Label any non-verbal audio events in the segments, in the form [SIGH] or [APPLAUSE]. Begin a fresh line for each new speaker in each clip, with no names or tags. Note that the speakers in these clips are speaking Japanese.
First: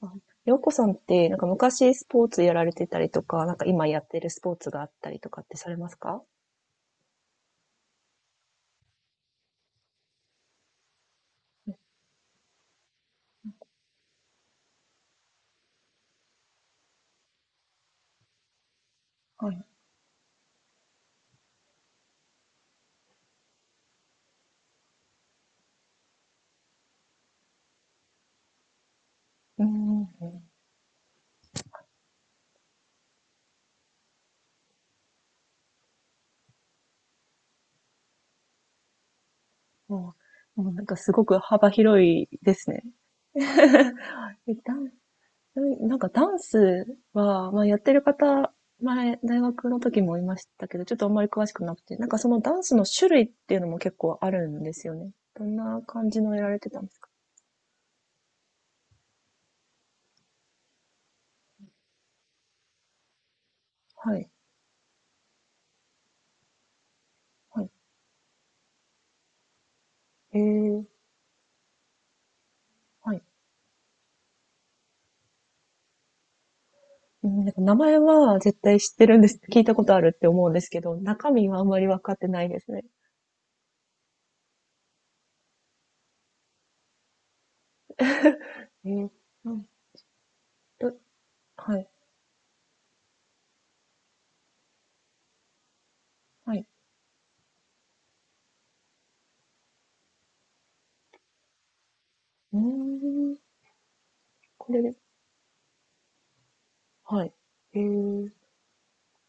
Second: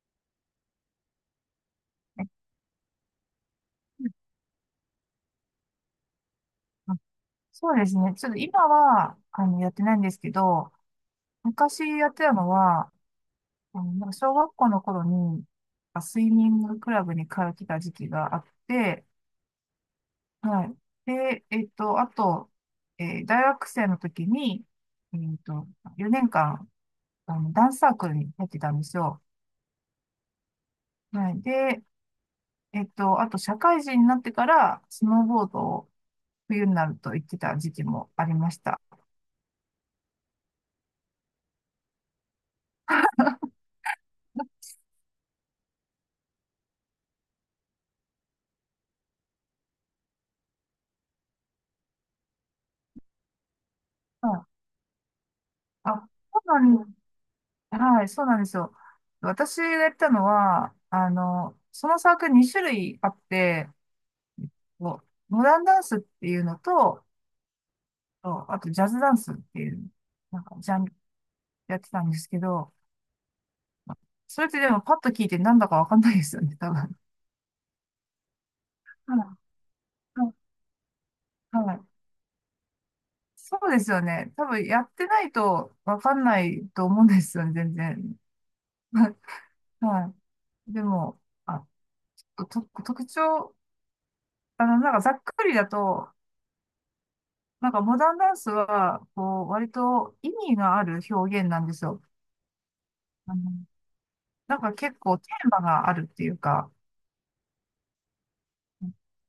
あ、洋子さんって、なんか昔スポ
あ
ーツやられてたりとか、なんか今やってるスポーツがあったりとかってされますか？
そうですね。ちょっと今は、やってないんですけど、昔やってたのは、なんか小学校の頃に、スイミングクラブに通ってた時期があって、
はい。
はい。で、あと、大学生の時に、えっと、4年間、ダンスサークルに入ってたんですよ。
うん。
はい。で、あと、社会人になってから、スノーボードを冬になると行ってた時期もありました。
ももうなんかすごく幅広いですね。[LAUGHS] えダンなんかダンスは、まあやってる方、前、大学の時もいましたけど、ちょっとあんまり詳しくなくて、なんかそのダンスの種類っていうのも結構
は
あ
い。
るんですよね。どんな
あ、
感じの
そ
や
う
られ
な
て
ん
たんで
で
すか？
す。はい、そうなんですよ。私がやったのは、そのサークル2種類あって、
はい。
こうモダンダンスっていうのと、
はい。
とあとジャズダンスっていう、
え
なんかジャンル
え、
やってたんですけど、
はい。
それってでもパッと聞いてなんだかわかんないですよね、多分。は
うん、なんか名前は絶対知って
い
るんで
は
す。聞いたことあるって思うんですけど、中身
い
はあん
は
まり分
い。
かってないですね。
そうですよね。多分やってないとわかんないと思うんですよね、全然。
えー
[LAUGHS]
うん、
はい。で
と
も、あ、
はい、
と、特徴、なんかざっくりだと、
はい。
なんかモダンダンスは、こう、割と意味がある表現なんですよ。
うー
あ
ん、
の、なん
こ
か
れ
結構テーマがあるっていうか、
はい、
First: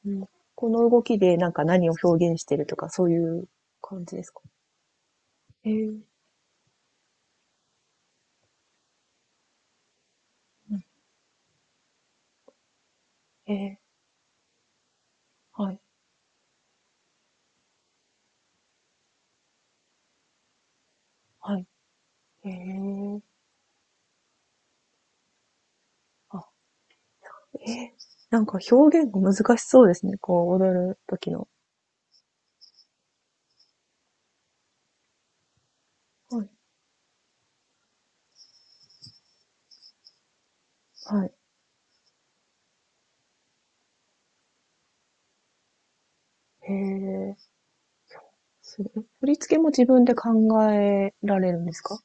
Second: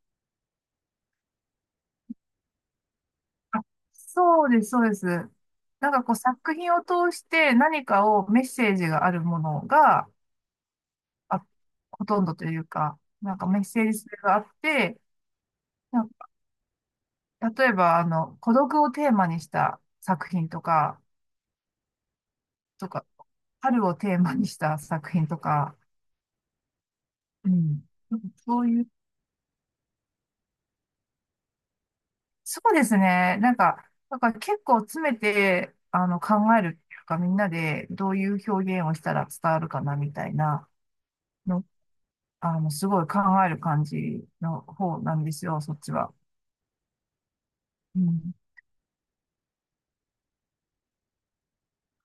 うん。この動きでなんか何を表現してるとか、そういう
あ、
感じですか？
そうです、そうです。なんかこう作品を通して何かをメッセージがあるものが、
うん、
あ、ほとんどというか、なんかメッ
え
セージ性があって、
はい、
なんか例えば孤独をテーマにした作品とか、
はい。
とか、春をテーマにした作品とか、
あ、
う
え
ん。
ーなんか
そういう
表現が難しそうですね、こう踊る時の。
そうですね。なんか結構詰めて、考
はい、
えるっていうか、みんなでどういう表現をしたら伝わるかな、みたいな
はい。
の、すごい考える感じの方なんですよ、そっちは。
へえ、
うん、
すごい。振り付けも自分で考えられるんですか？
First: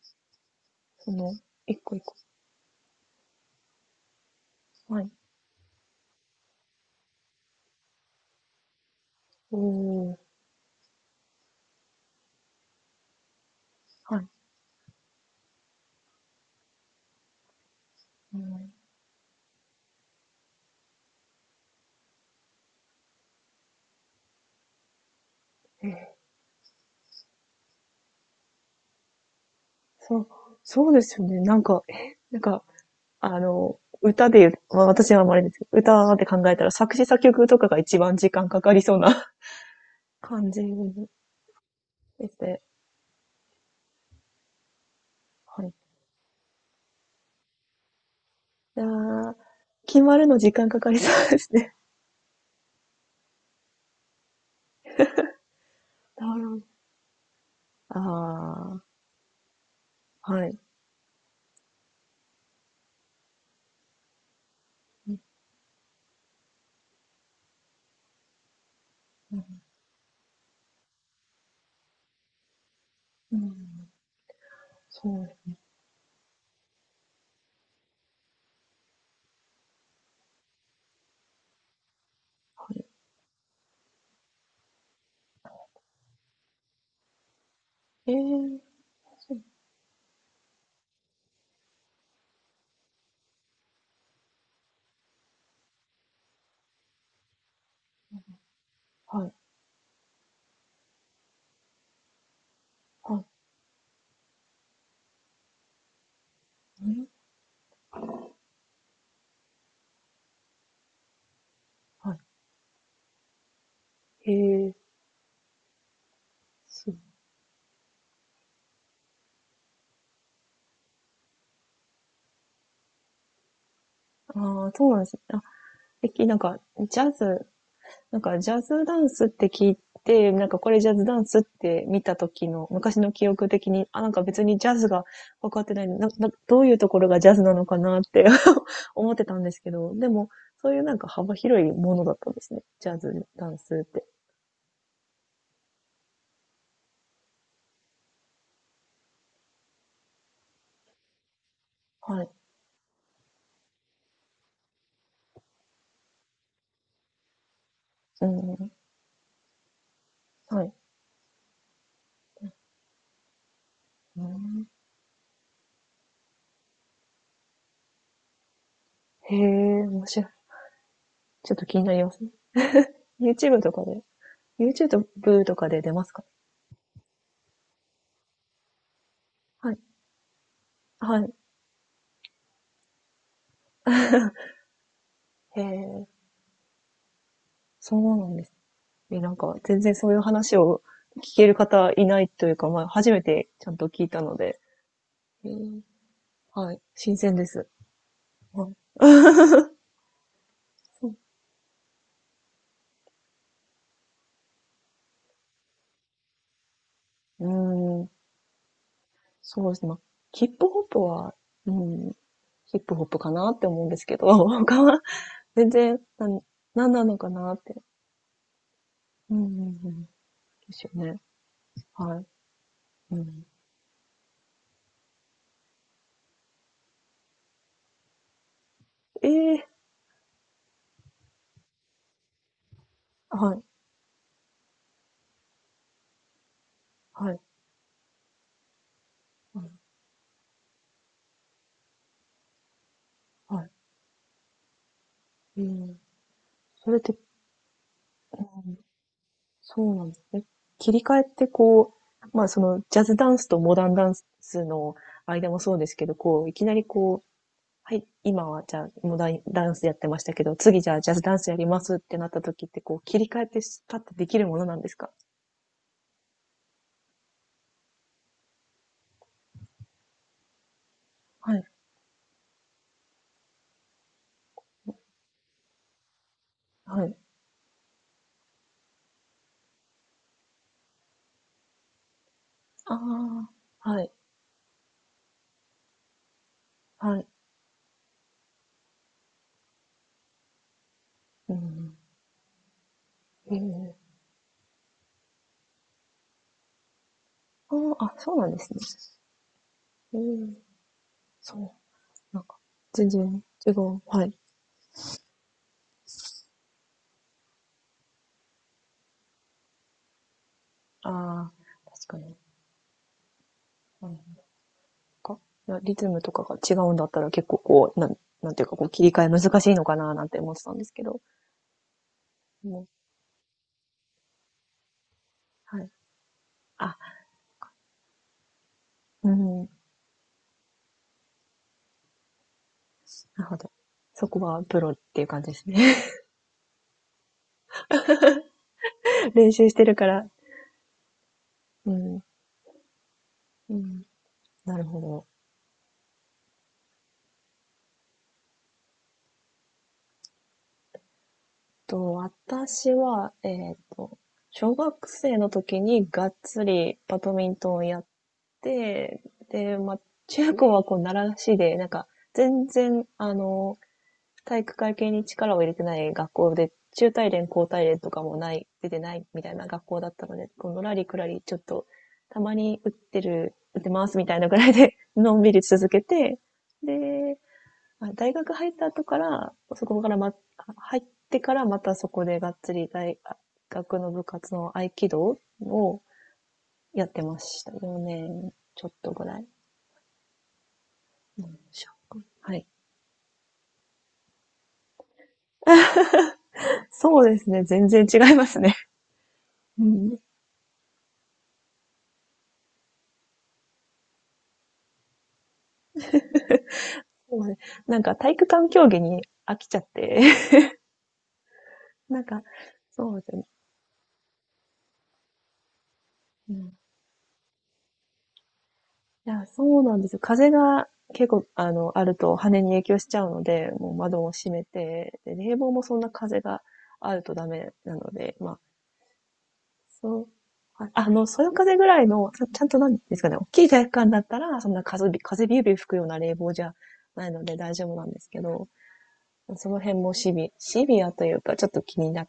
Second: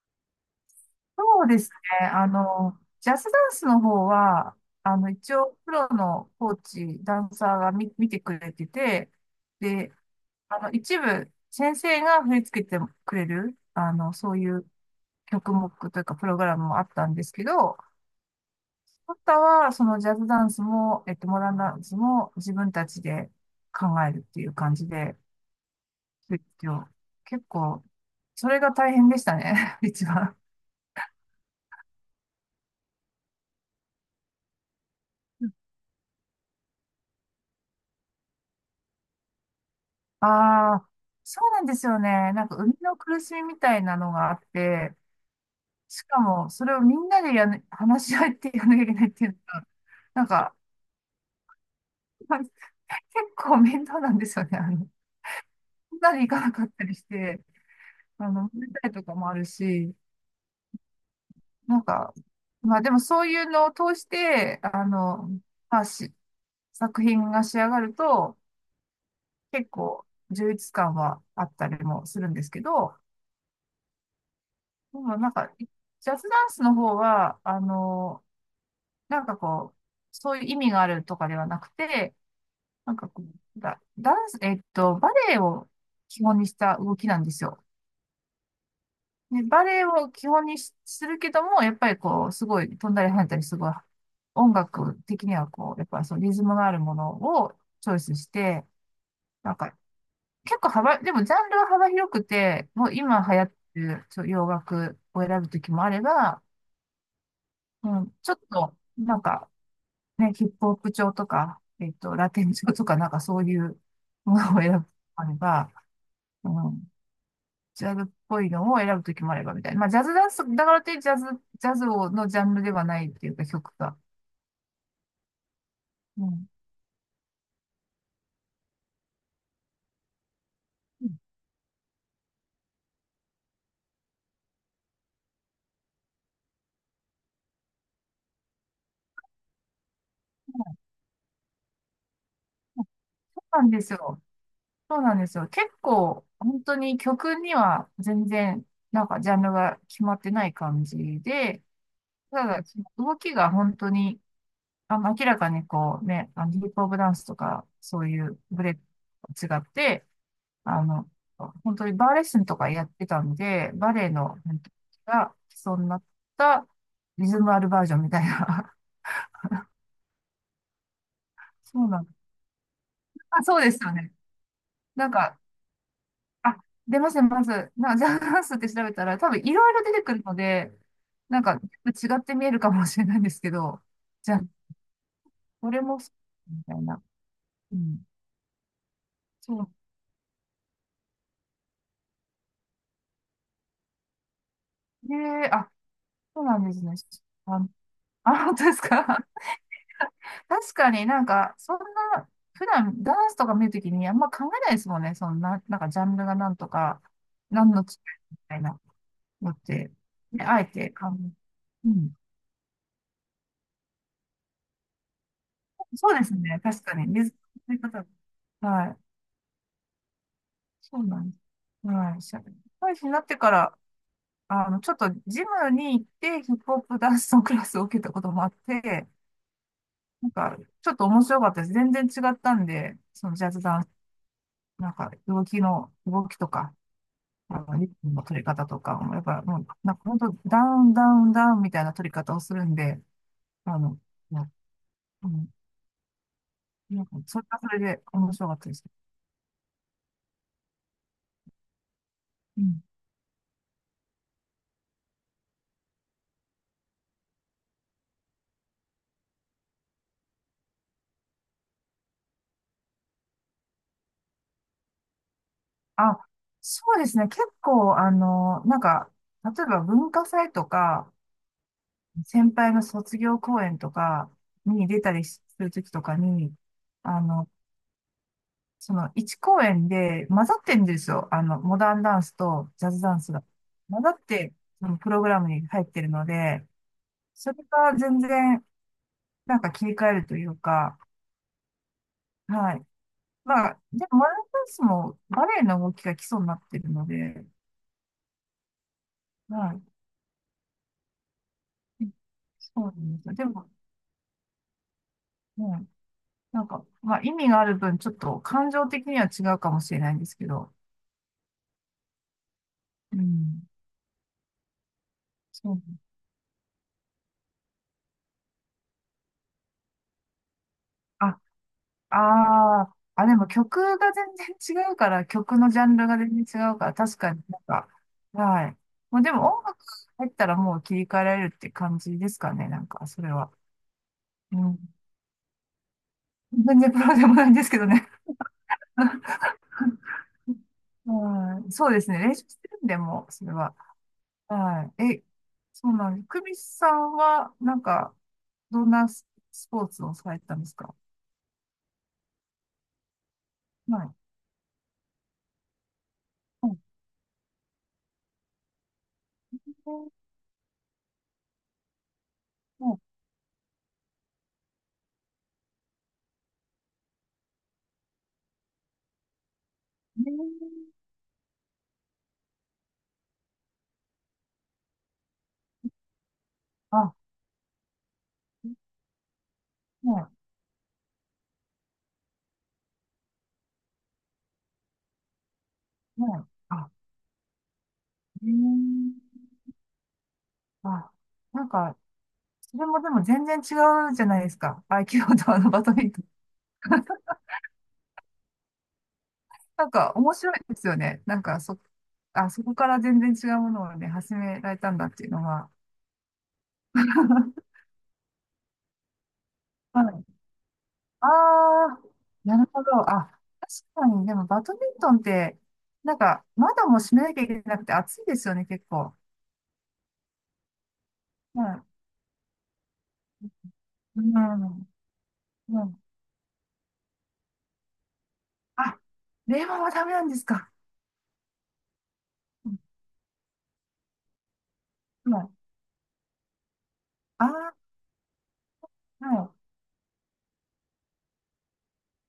その、
そうです
一個一
ね。
個
ジャズダンスの方は、
はい。
一応、プロのコーチ、ダンサーが見てくれてて、
お
で、
お。
一部、先生が振り付けてくれる、
はい。
そういう曲目というか、プログラムもあったんですけど、
うん。
あとは、そのジャズダンスも、モダンダンスも自分たちで考えるっていう感じで、
え、
勉強結構それが大変でしたね、[LAUGHS] 一
そう、
番。
そうですよね。なんか、なんか、あの、歌で言う、まあ、私はあんまりですけど、歌って考えたら作詞作曲とかが一番時間かかりそうな [LAUGHS] 感じ
ああ、そうなんですよ
で
ね。
す
なんか、
ね。
生みの苦しみみたいなのがあって、
はい。
しかも、それをみんなでね、話し合ってやらなき
い
ゃ
や
いけないっていう
ー、
のが、
決ま
なん
るの時
か、
間かかりそうですね。
まあ結構面倒なんですよね。みんなで行
な
か
る
な
ほど。
かったりして、寝
あ
たりとかもあるし、
あ、はい。
なんか、まあでもそういうのを通して、
うん、
まあし、作品が仕上がると、
うん。
結構充実感はあったりもするんですけど、
ー
で
そ
もなん
う、
か、ジャズダンスの方は、なんかこう、そういう意味があるとかではなくて、
はい。
なんかこう、ダンス、バレエを基本にした動きなんですよ。
えー
ね、バレエを基本にしするけども、やっぱりこう、すごい飛んだり跳ねたり、すごい、音楽的にはこう、やっぱりそのリズムのあるものをチョイスして、
はい、
なんか、結構幅、でもジャンルは幅広くて、もう
は
今
い、
流行ってる洋楽を選ぶときもあれば、
うん、
うん、ちょっと、なんか、ね、ヒップホップ調とか、
は
ラテン調とか、なんかそういう
い。
ものを選
へ
ぶときもあれば、うん、
そう。
ジャズっぽいのを選ぶときもあればみたいな。まあ、ジャズダンス、だからといってジャズをのジャンルではないっていうか曲が。
ああ、そうなんですね。あ、え
う
きなん
ん。
か、ジャズなんかジャズダンスって聞いて、なんかこれジャズダンスって見た時の昔の記憶的に、あ、なんか別にジャズが分かってないなな、どういうところがジャズなのかなって [LAUGHS] 思ってたんですけど、でもそういうなんか幅広いものだったんですね。ジャズ
そ
ダン
うなん
ス
で
っ
す
て。
よ。そうなんですよ。結構、本当に曲には全然、なんかジャンルが決まってない感じで、
はい。
ただ、その動きが本当に、明らかにこうね、ヒップホップダンスとか、そうい
う
うブ
ん。
レと違って、
はい。
あの、本当にバーレッスンとかやってたんで、バレエ
う
の、本
ん、
当が基礎になったリズムあるバージョンみたいな。
へえ、面白い。ち
[LAUGHS]
ょっと気に
そう
な
な
り
んだ。
ますね。
あ、
YouTube
そうで
と
す
か
よ
で、
ね。なんか、
YouTube とかで出ますか？
あ、出ます出ますな、ジャズダンスって調べたら、多分いろ
は
い
い。
ろ出てくるので、
はい。
なんか、違って見えるかもしれないんですけど、じゃあ、
へ
これも
え、
そう、みたいな。う
そ
ん。
うなんですね。え、なんか、
そう。
全然そういう話を聞ける方いないというか、まあ、初めてちゃんと聞いたので、
ね
え
え、あ、
ー
そうなん
は
で
い、
すね。
新鮮で
あ、
す。
あ、本当
あ、
ですか？確かに
そう。
なんか、そんな、普段ダンスとか見るときにあんま考えないですもんね。そんな、なんかジャンルがなんとか、
うー
何の違い
ん、
みたいなのっ
そうですね。
て、
まあ、
ね、
ヒッ
あえ
プホッ
て
プは、う
う
ん、
ん。
ヒップホップかなって思うんですけど、[LAUGHS] 他は全然、
そうで
な
す
ん、
ね。確
なん
か
な
に。
のか
水
なっ
の
て。
方。はい。
うん、うん、うん。ですよ
そう
ね。
なんです。は
は
い。
い。
社会人に
う
なって
ん、
から、ちょっとジムに行ってヒップホップダンスのクラスを受けたこともあって、
ええ、
なんか、ちょっと面白かったです。全然違ったんで、そのジャ
は
ズ
い、
ダンス、なんか、動きとか、
はい、
まあの、リップの取り方とかも、やっぱ、
は
もう、
い、
なんか本当、ダウン、ダウン、ダウンみたいな取り方をするんで、
はい。
あの、まあうん、
うん、それっ
なんか、
て、
それはそれで面白かった
う
で
ん、
す。
そうなんですね。切り替えってこう、まあそ
う
の
ん。
ジャズダンスとモダンダンスの間もそうですけど、こう、いきなりこう、はい、今はじゃあモダンダンスやってましたけど、次じゃあジャズダンスやりますってなった時ってこう、切り替えってパッてできるものなんですか？
あ、そうですね。結構、なんか、例えば文化祭とか、
はい、
先輩の卒業公演とかに出たりするときとかに、
はい。
あの、その1公演で混ざってるんですよ。モダンダンスとジャズダンスが。
ああ、は
混ざ
い、
って、そのプログラムに入ってるので、
はい。
それが全然、なんか切り替えるというか、
うん。
はい。まあ、
え
で
え、
も、ワンダンスもバレエの動きが基礎になってるので、
ああ、そうなんですね。
はい。
うん、そう。なんか、
そうな
全
んですよ。
然
でも、
違う。はい。
うん、なんか、まあ、意味がある分、ちょっと感情的には違うかもしれないんですけど、
ああ、確かに。
うん。
はい。か、
そう。
リズムとかが違うんだったら結構こう、なんていうかこう切り替え難しいのかななんて思ってたんですけど、
あ、
も
あ
う、
ーあ、でも曲が全然違うから、曲のジ
は
ャ
い。
ンルが全然違うから、
あ、
確かになんか、はい。もう
う
でも音
ん、な
楽入ったらもう切り替えられるって感じですかね、なんか、それ
る
は。
ほど。そこ
う
は
ん、
プロっていう感じですね。
全然プロでもないんですけどね。
[LAUGHS] 練習してるから。
はい。
う
そうですね。
ん、
練習してるんで、もう、それ
う
は。
ん、なる
は
ほ
い。
ど。
そうなんです。久美さんは、なんか、どんなスポーツをされてたんですか？
私は、
はい。
小学生の時にがっつ
はい。
りバドミントンをやって、で、まあ、中高はこう、習志で、なんか、全
はい。
然、あの、体育会系に力を入れてない学校で、中体連、高体連とかもない、出てないみたいな学校だったので、こうのらりくらり、ちょっと、たまに打ってる、打ってますみたいなぐらいで、のんびり続けて、
あ、は
で、大学入った後から、そこから
い。
ま、入ってからまたそこでがっつり大学の部活の合気道を
はい。あ、
やってました。4
え
年ちょっとぐ
ー、
らい。
あ、なんか、
はい。
それもでも全然違うじゃないですか。合気道とあのバドミントン。
そうですね。全然違いますね。う
なんか、
ん、
面白いですよね。なんか、あ、そこから全然違うものをね、始められたんだっていうのは。
そうなん
[LAUGHS]
なんか体育館競技に飽きちゃっ
は
て、
い。ああ、
[LAUGHS] なんか、
なるほど。
そうです
あ、
ね。
確かに、でもバドミントンって、なんか、
うん。い
窓も閉めなきゃいけなくて暑いですよね、結構。
や、そうなんですよ。風が結構、
う
あ
ん。
の、あると羽に影響しちゃうので、もう
う
窓を閉め
ん。
て、で、冷房も
う
そん
ん。
な風があるとダメなので、まあ、
あ、冷房はダメ
そ
な
う、
んですか？
そよ風ぐらいの、ちゃちゃん
う
と
ん。
なんですかね、大きい体育館だったら、そんな風び、
う
風
ん
ビュービュー吹くような冷房じゃないので
あ
大
あ
丈夫なんですけど、
はい。
その辺もシビアというか、ちょっと気になっ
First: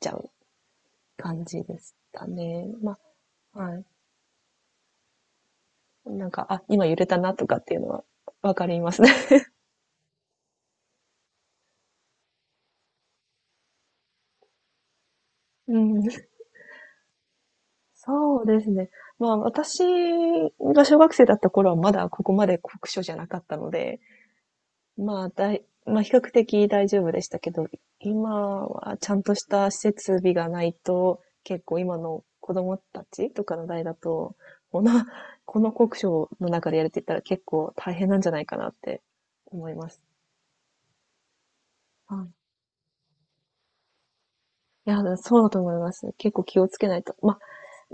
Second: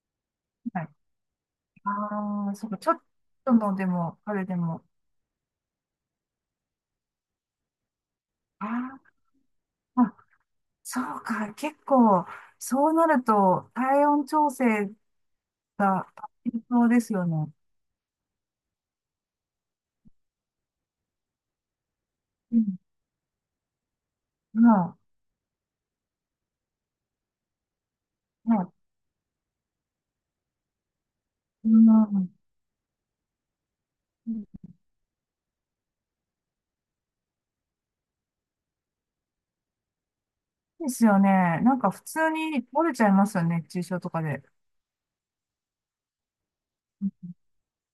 ちゃう
はい。
感じでした
ああ、
ね。
そうか、ちょ
ま
っと
あ、は
の
い。
でも、あれでも。
なんか、あ、今揺れたなとかっていうのはわか
あ
りますね。
ーあ、そうか、結構、そうなると、体温調整
[LAUGHS] う
が
ん。
必要ですよね。
そうですね。まあ、私が小学生だった頃はまだここま
う
で
ん。
酷暑じゃなかったので、
まあ、
まあ、まあ、比較的大丈夫でしたけど、
ま
今
あ、
はちゃんとした施設備がないと、結
う
構今の
ん。
子供たちとかの代だと、この、この酷暑の中でやるって言ったら結構大変なんじゃないかなって思います。
ですよね。なんか普
はい。
通に折れちゃいますよね。熱中症とかで。
いや、そうだと思います。結構気をつけないと。まあ、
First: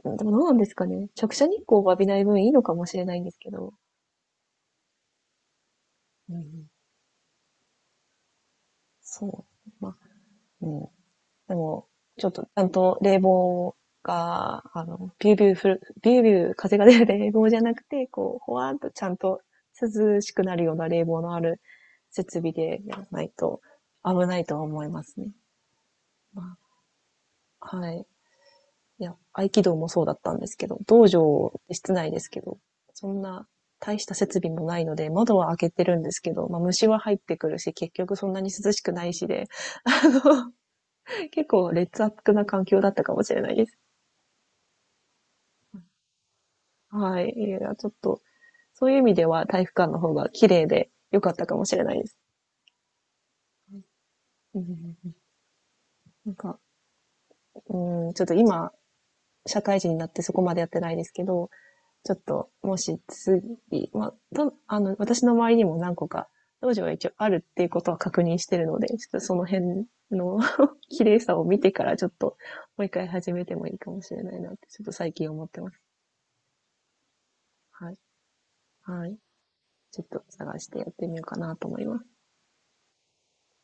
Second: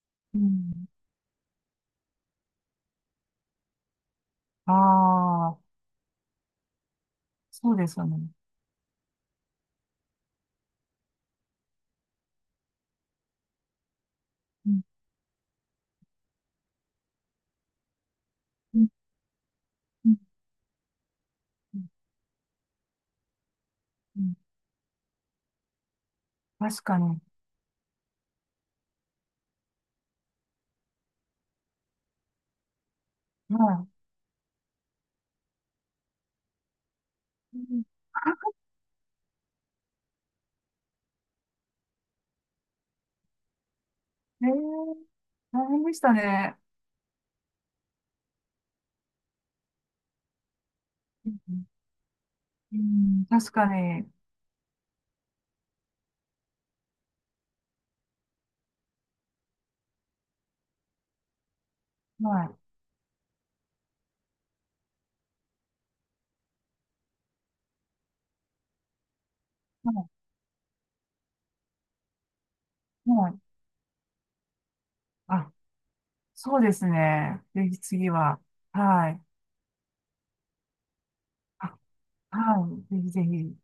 うん、でもど
う
うなんです
ん。
かね。直射日光を浴びない分いいのかもしれないんですけど。
ああ、
うん、
そうですよね。
そう。まあ、うん。でも、ちょっとちゃんと冷房が、
うん。
あの、ビュービュー風が出る冷房じゃなくて、こう、ほわーっ
うん。
とちゃんと
うん。
涼しくなるような冷房のある設備でやらないと
う
危
ん
ないとは思いますね。ま
確かに。
あ、はい。いや、合気道もそうだったんですけど、道場って室内ですけど、そんな
は
大した設備もないので、窓は開けてるんですけど、まあ虫は入ってくる
い。
し、
うん
結局そんなに涼しくないしで、結構劣悪な環境だったかもしれないです。
えー、大変でしたね。
はい。いや、ちょっと、そういう意味では体育館の方が綺麗で良
う
かったかも
ん
しれないです。
うん確かに。
うん、なんか、うん、ちょっと今、社会人になってそこまでやってないですけど、ちょっ
は
と、
い。
もし次、まあ、たあの、私の周りにも何個か、道場は一応あるっていうことは確認してるので、ちょっとその辺
は
の [LAUGHS] 綺麗さを見てからちょっと、もう一回
い。は
始めて
い
もいいかもしれないなって、ちょっと最近思っ
あ、
てます。
そうですね。ぜひ
はい。
次は。
は
は
い。
い。
ちょっと探してやってみようかなと
あ、
思います。
はい。ぜひぜひ。